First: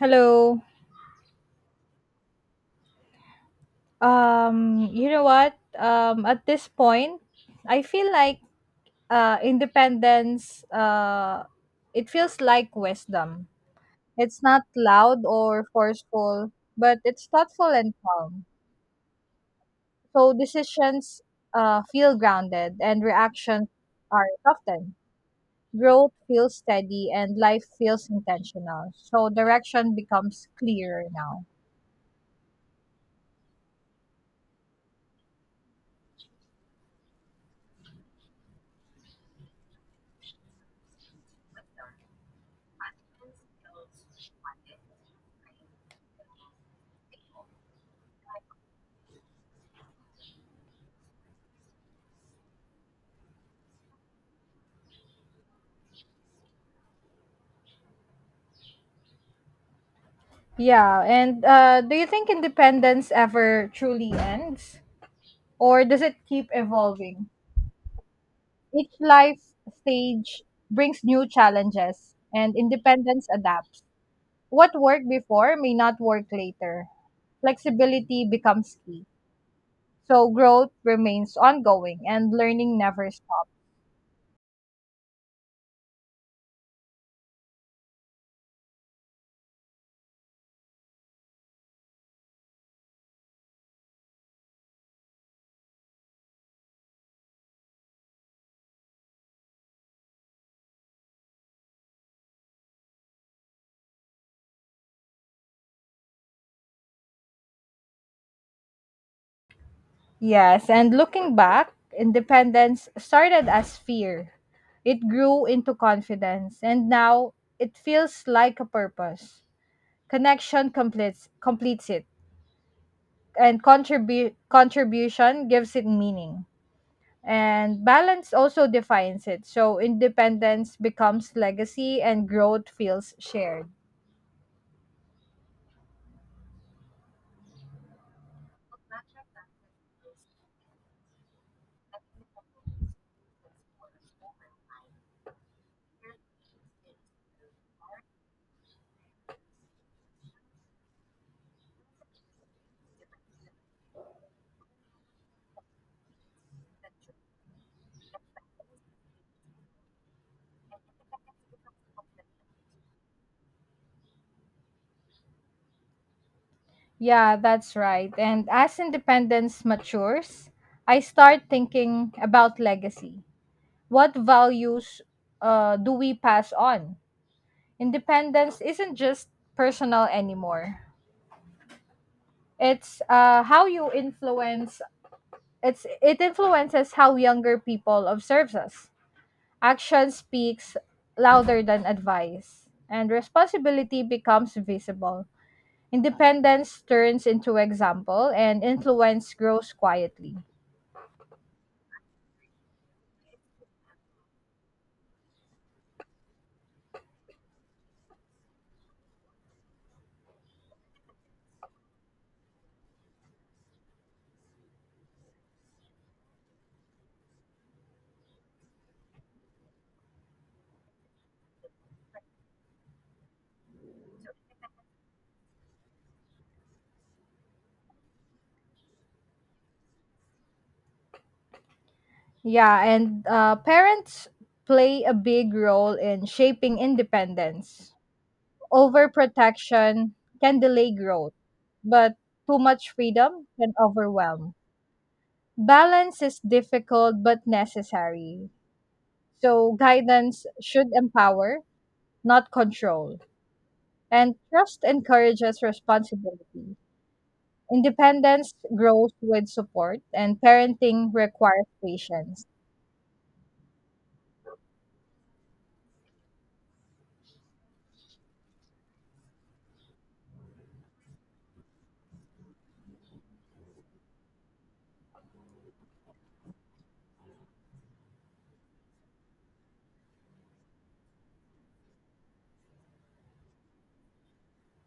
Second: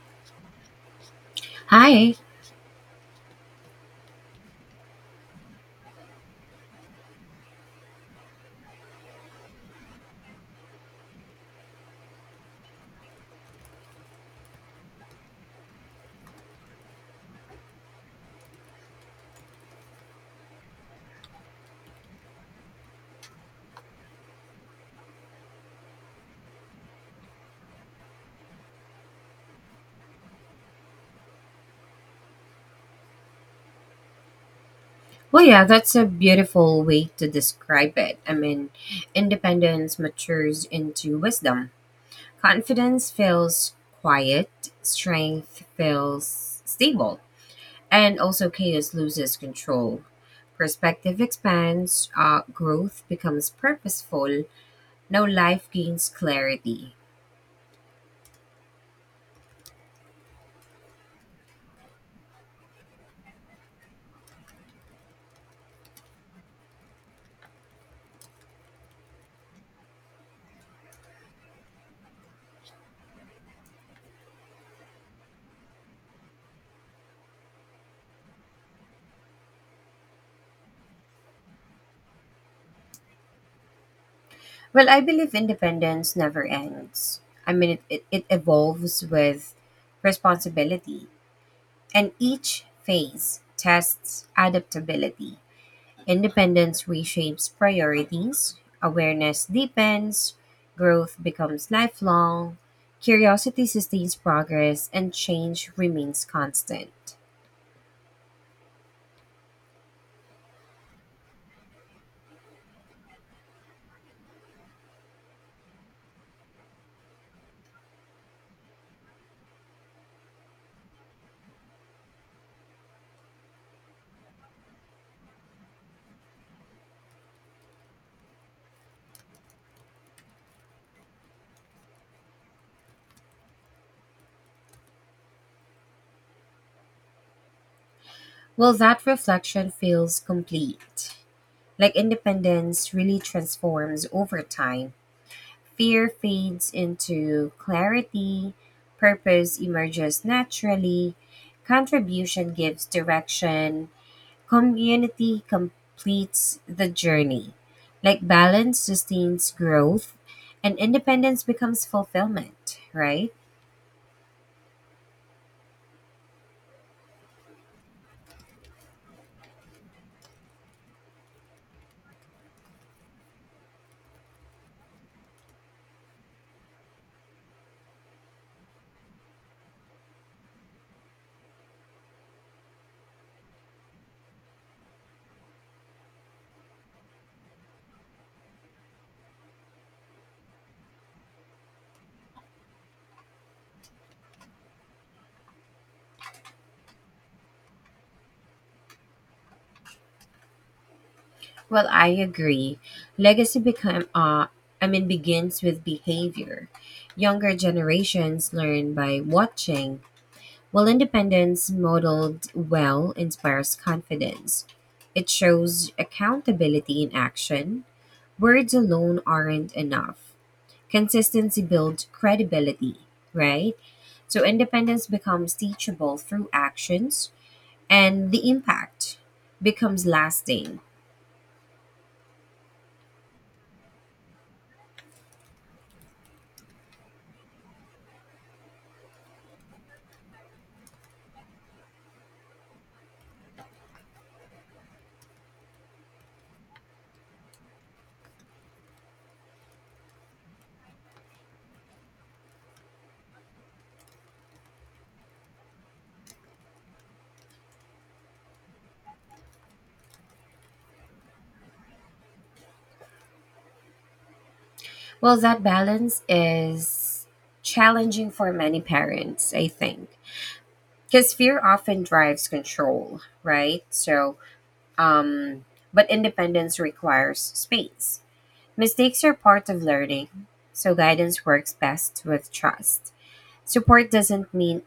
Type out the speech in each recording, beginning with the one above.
Hello. Hi. You know what? At this point, I feel like independence. It feels like wisdom. It's not loud or forceful, but it's thoughtful and calm. So decisions feel grounded, and reactions are softened. Growth feels steady, and life feels intentional. So direction becomes clearer now. Well, yeah, that's a beautiful way to describe it. I mean, independence matures into wisdom. Confidence feels quiet, strength feels stable, and also chaos loses control. Perspective expands, growth becomes purposeful, now life gains clarity. Yeah, and do you think independence ever truly ends, or does it keep evolving? Each life stage brings new challenges, and independence adapts. What worked before may not work later. Flexibility becomes key. So growth remains ongoing, and learning never stops. Well, I believe independence never ends. I mean, it evolves with responsibility. And each phase tests adaptability. Independence reshapes priorities, awareness deepens, growth becomes lifelong, curiosity sustains progress, and change remains constant. Yes, and looking back, independence started as fear. It grew into confidence, and now it feels like a purpose. Connection completes it, and contribute contribution gives it meaning. And balance also defines it. So independence becomes legacy, and growth feels shared. Well, that reflection feels complete. Like independence really transforms over time. Fear fades into clarity, purpose emerges naturally, contribution gives direction, community completes the journey. Like balance sustains growth and independence becomes fulfillment, right? Yeah, that's right. And as independence matures, I start thinking about legacy. What values do we pass on? Independence isn't just personal anymore, it's uh, how you influence it's it influences how younger people observes us. Action speaks louder than advice, and responsibility becomes visible. Independence turns into example, and influence grows quietly. Well, I agree. Legacy become I mean, begins with behavior. Younger generations learn by watching, while independence modeled well inspires confidence. It shows accountability in action. Words alone aren't enough. Consistency builds credibility, right? So independence becomes teachable through actions and the impact becomes lasting. Yeah, and parents play a big role in shaping independence. Overprotection can delay growth, but too much freedom can overwhelm. Balance is difficult but necessary. So guidance should empower, not control. And trust encourages responsibility. Independence grows with support, and parenting requires patience. Well, that balance is challenging for many parents, I think, because fear often drives control, right? Um, but independence requires space. Mistakes are part of learning, so guidance works best with trust. Support doesn't mean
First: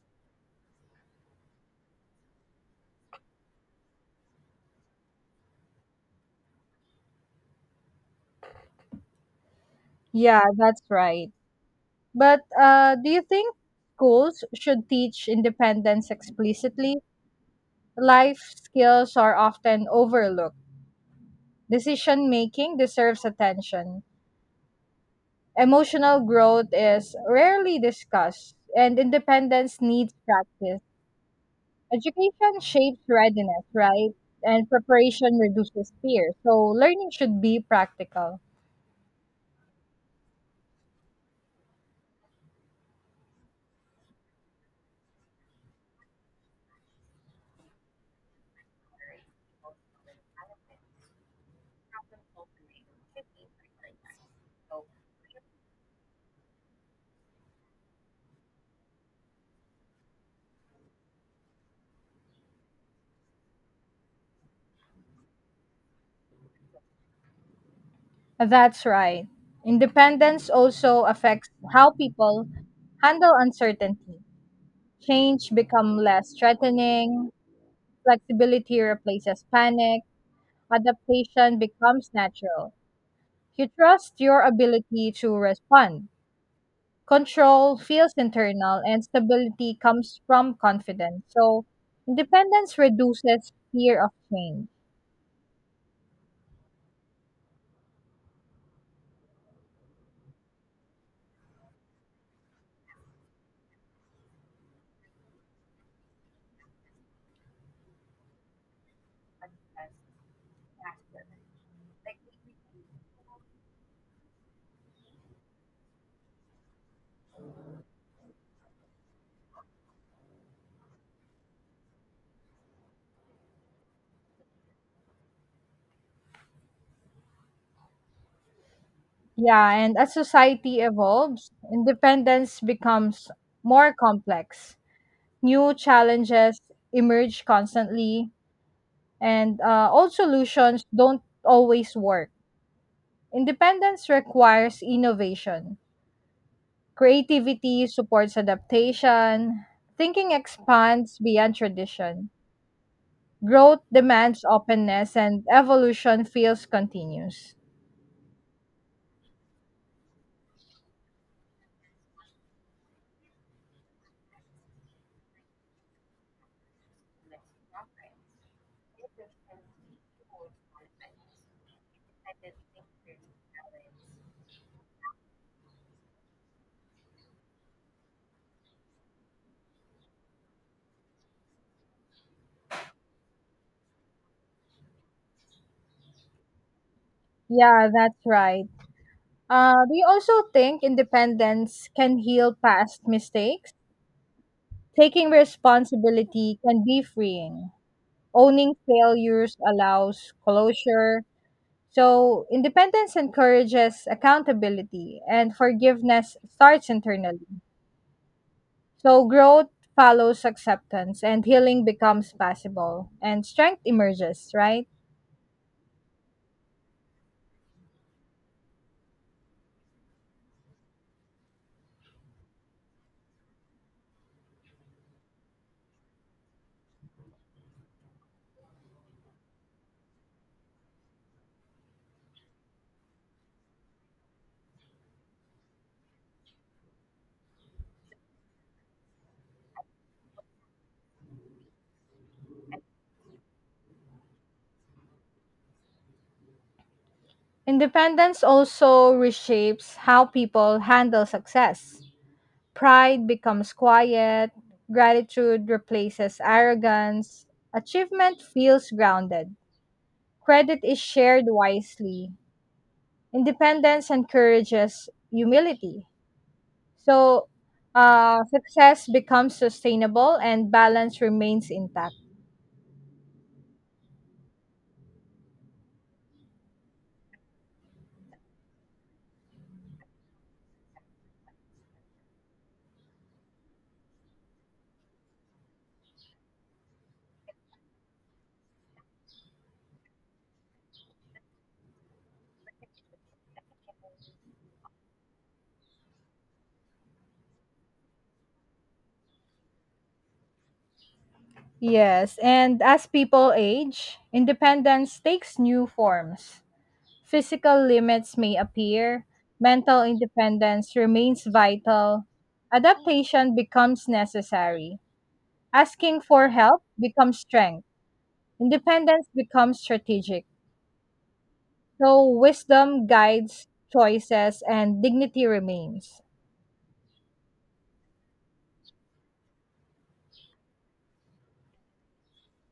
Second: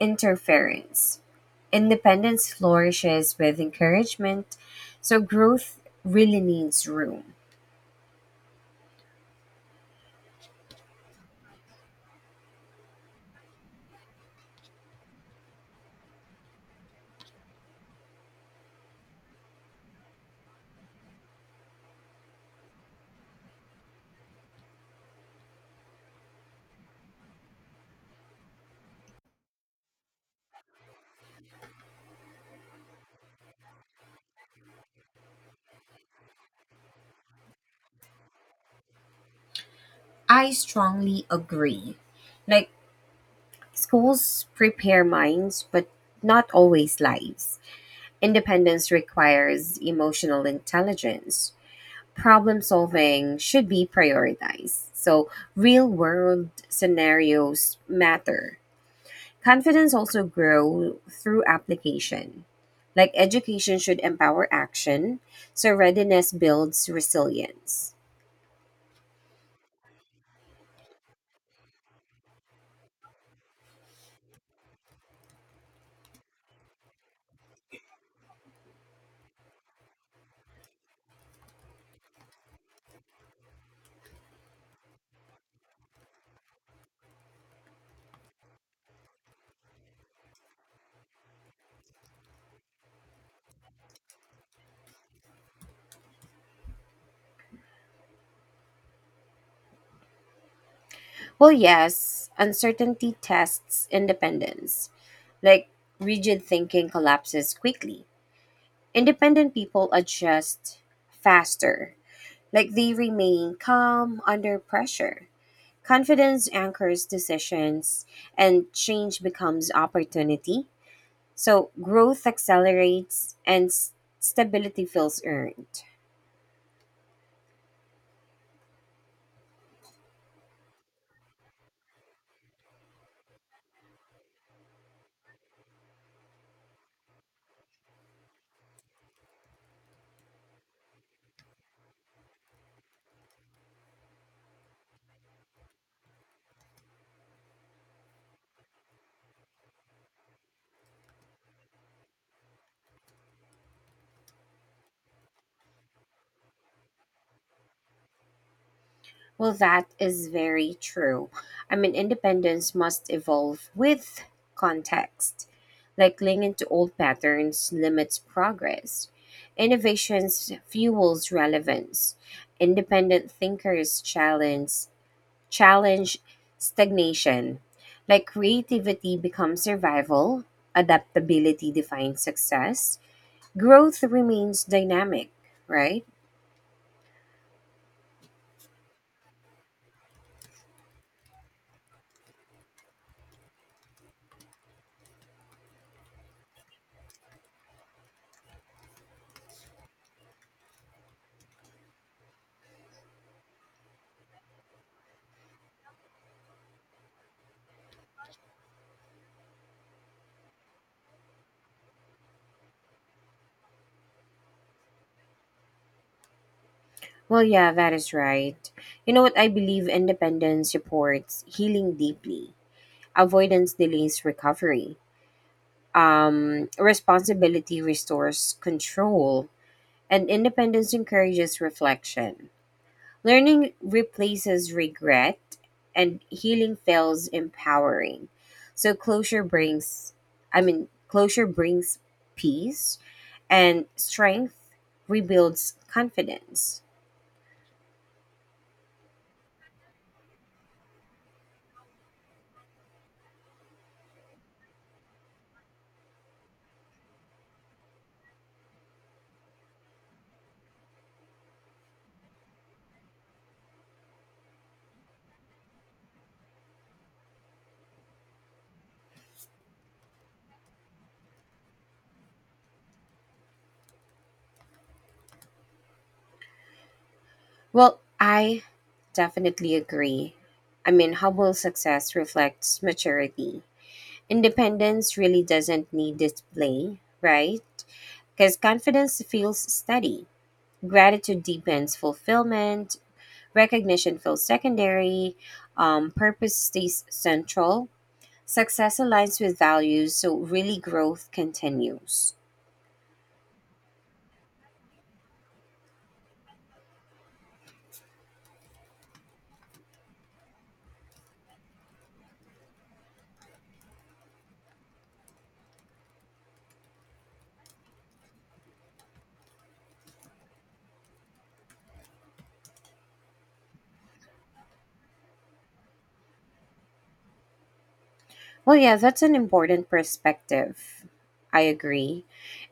interference. Independence flourishes with encouragement. So growth really needs room. Yeah, that's right. But do you think schools should teach independence explicitly? Life skills are often overlooked. Decision making deserves attention. Emotional growth is rarely discussed, and independence needs practice. Education shapes readiness, right? And preparation reduces fear. So learning should be practical. I strongly agree. Like, schools prepare minds, but not always lives. Independence requires emotional intelligence. Problem solving should be prioritized. So real world scenarios matter. Confidence also grows through application. Like education should empower action, so readiness builds resilience. That's right. Independence also affects how people handle uncertainty. Change become less threatening, flexibility replaces panic, adaptation becomes natural. You trust your ability to respond. Control feels internal and stability comes from confidence. So independence reduces fear of change. Well, yes, uncertainty tests independence. Like rigid thinking collapses quickly. Independent people adjust faster. Like they remain calm under pressure. Confidence anchors decisions and change becomes opportunity. So growth accelerates and stability feels earned. Yeah, and as society evolves, independence becomes more complex. New challenges emerge constantly, and old solutions don't always work. Independence requires innovation. Creativity supports adaptation. Thinking expands beyond tradition. Growth demands openness and evolution feels continuous. Well, that is very true. I mean, independence must evolve with context. Like clinging to old patterns limits progress. Innovations fuels relevance. Independent thinkers challenge stagnation. Like creativity becomes survival, adaptability defines success, growth remains dynamic, right? Yeah, that's right. Do you also think independence can heal past mistakes? Taking responsibility can be freeing. Owning failures allows closure. So, independence encourages accountability, and forgiveness starts internally. So, growth follows acceptance, and healing becomes possible, and strength emerges, right? Well, yeah, that is right. You know what? I believe independence supports healing deeply, avoidance delays recovery, responsibility restores control, and independence encourages reflection. Learning replaces regret, and healing feels empowering. So I mean, closure brings peace, and strength rebuilds confidence. Independence also reshapes how people handle success. Pride becomes quiet, gratitude replaces arrogance, achievement feels grounded, credit is shared wisely. Independence encourages humility. So, success becomes sustainable and balance remains intact. Well, I definitely agree. I mean, humble success reflects maturity. Independence really doesn't need display, right? Because confidence feels steady. Gratitude deepens fulfillment, recognition feels secondary, purpose stays central, success aligns with values, so really growth continues. Yes, and as people age, independence takes new forms. Physical limits may appear, mental independence remains vital, adaptation becomes necessary, asking for help becomes strength, independence becomes strategic. So, wisdom guides choices and dignity remains. Well, yeah, that's an important perspective. I agree.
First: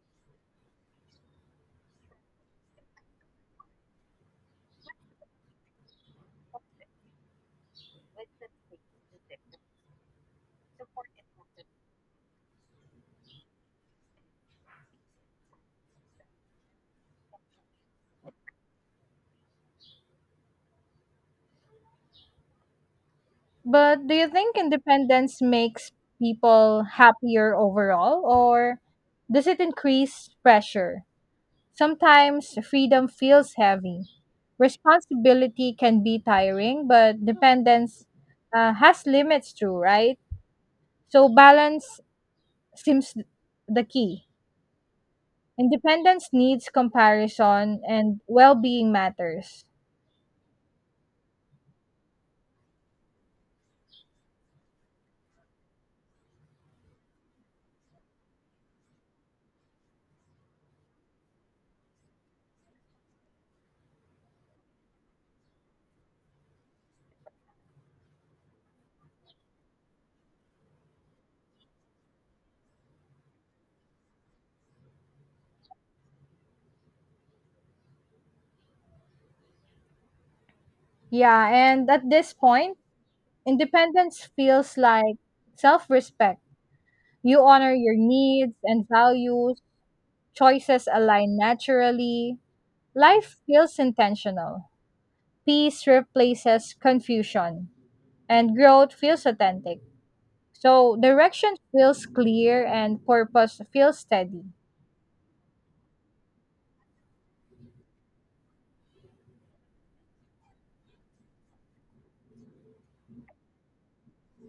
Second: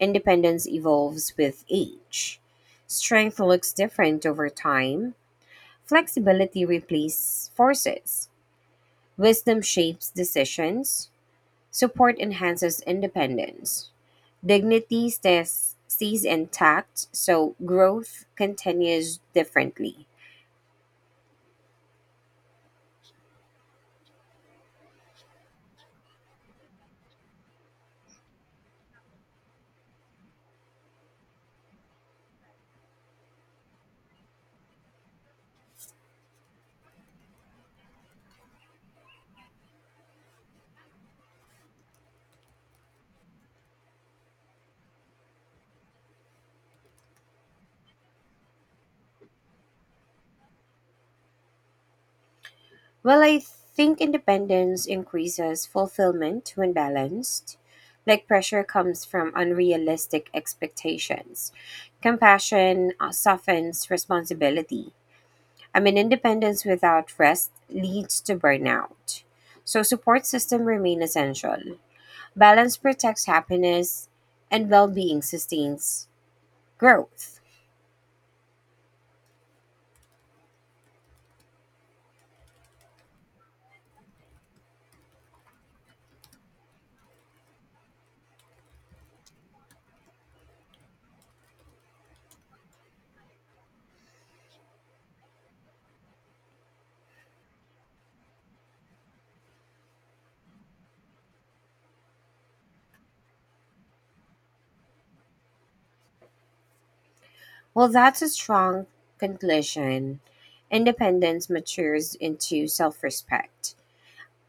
Independence evolves with age. Strength looks different over time. Flexibility replaces forces. Wisdom shapes decisions. Support enhances independence. Dignity stays intact, so growth continues differently. But do you think independence makes people happier overall, or does it increase pressure? Sometimes freedom feels heavy. Responsibility can be tiring, but dependence has limits too, right? So balance seems the key. Independence needs comparison, and well being matters. Well, I think independence increases fulfillment when balanced. Like pressure comes from unrealistic expectations. Compassion softens responsibility. I mean, independence without rest leads to burnout. So, support system remain essential. Balance protects happiness, and well being sustains growth. Yeah, and at this point, independence feels like self respect. You honor your needs and values, choices align naturally, life feels intentional. Peace replaces confusion, and growth feels authentic. So, direction feels clear, and purpose feels steady. Well, that's a strong conclusion. Independence matures into self respect.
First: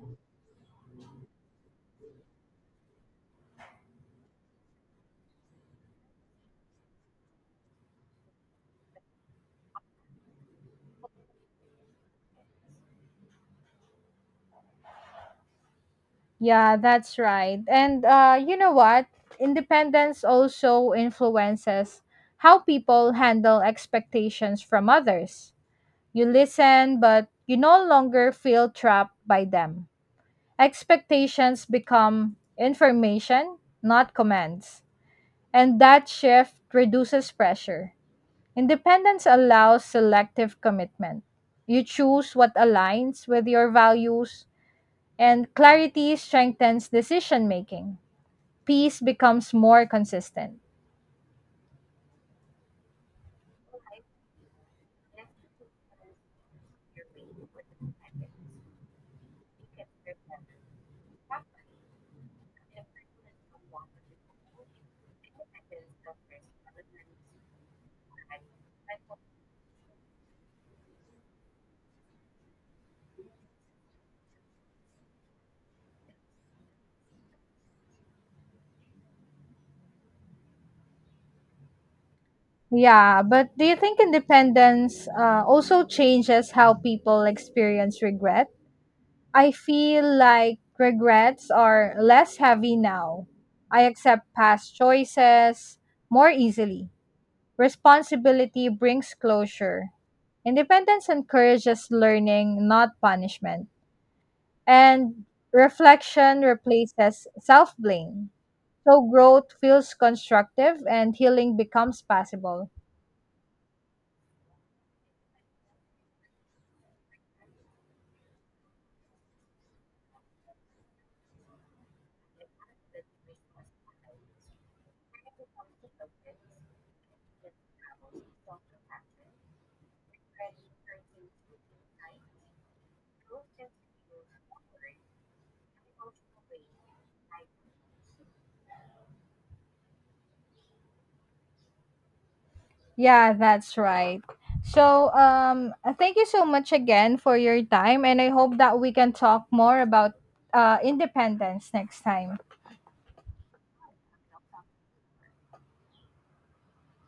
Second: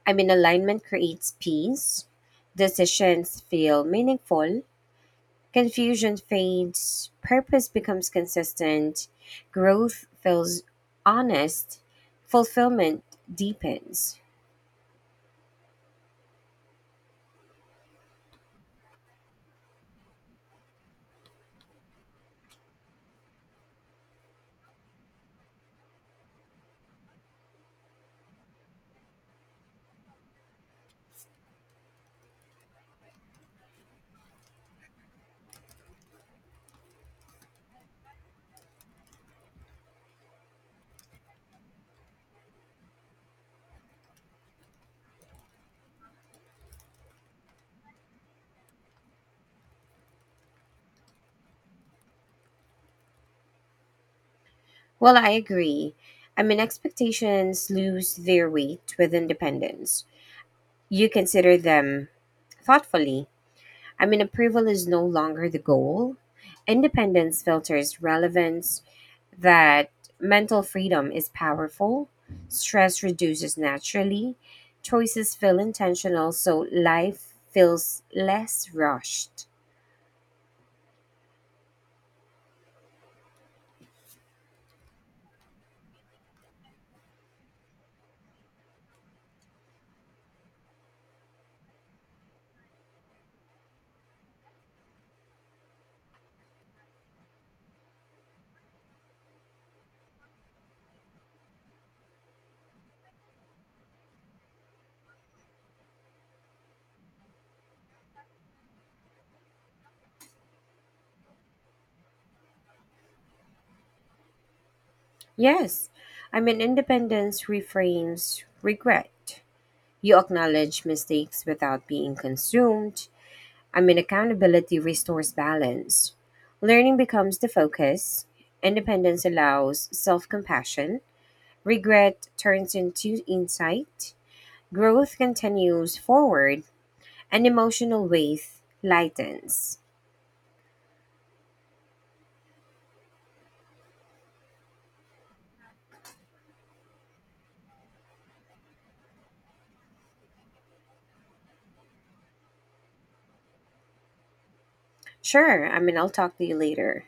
I mean, alignment creates peace, decisions feel meaningful, confusion fades, purpose becomes consistent, growth feels honest, fulfillment deepens. Yeah, that's right. And you know what? Independence also influences how people handle expectations from others. You listen, but you no longer feel trapped by them. Expectations become information, not commands. And that shift reduces pressure. Independence allows selective commitment. You choose what aligns with your values, and clarity strengthens decision making. Peace becomes more consistent. Well, I agree. I mean, expectations lose their weight with independence. You consider them thoughtfully. I mean, approval is no longer the goal. Independence filters relevance, that mental freedom is powerful, stress reduces naturally, choices feel intentional, so life feels less rushed. Yeah, but do you think independence also changes how people experience regret? I feel like regrets are less heavy now. I accept past choices more easily. Responsibility brings closure. Independence encourages learning, not punishment. And reflection replaces self blame. So growth feels constructive and healing becomes possible. Yes, I mean, independence reframes regret. You acknowledge mistakes without being consumed. I mean, accountability restores balance. Learning becomes the focus. Independence allows self compassion. Regret turns into insight. Growth continues forward, and emotional weight lightens. Yeah, that's right. So, thank you so much again for your time, and I hope that we can talk more about independence next time. Sure, I mean, I'll talk to you later.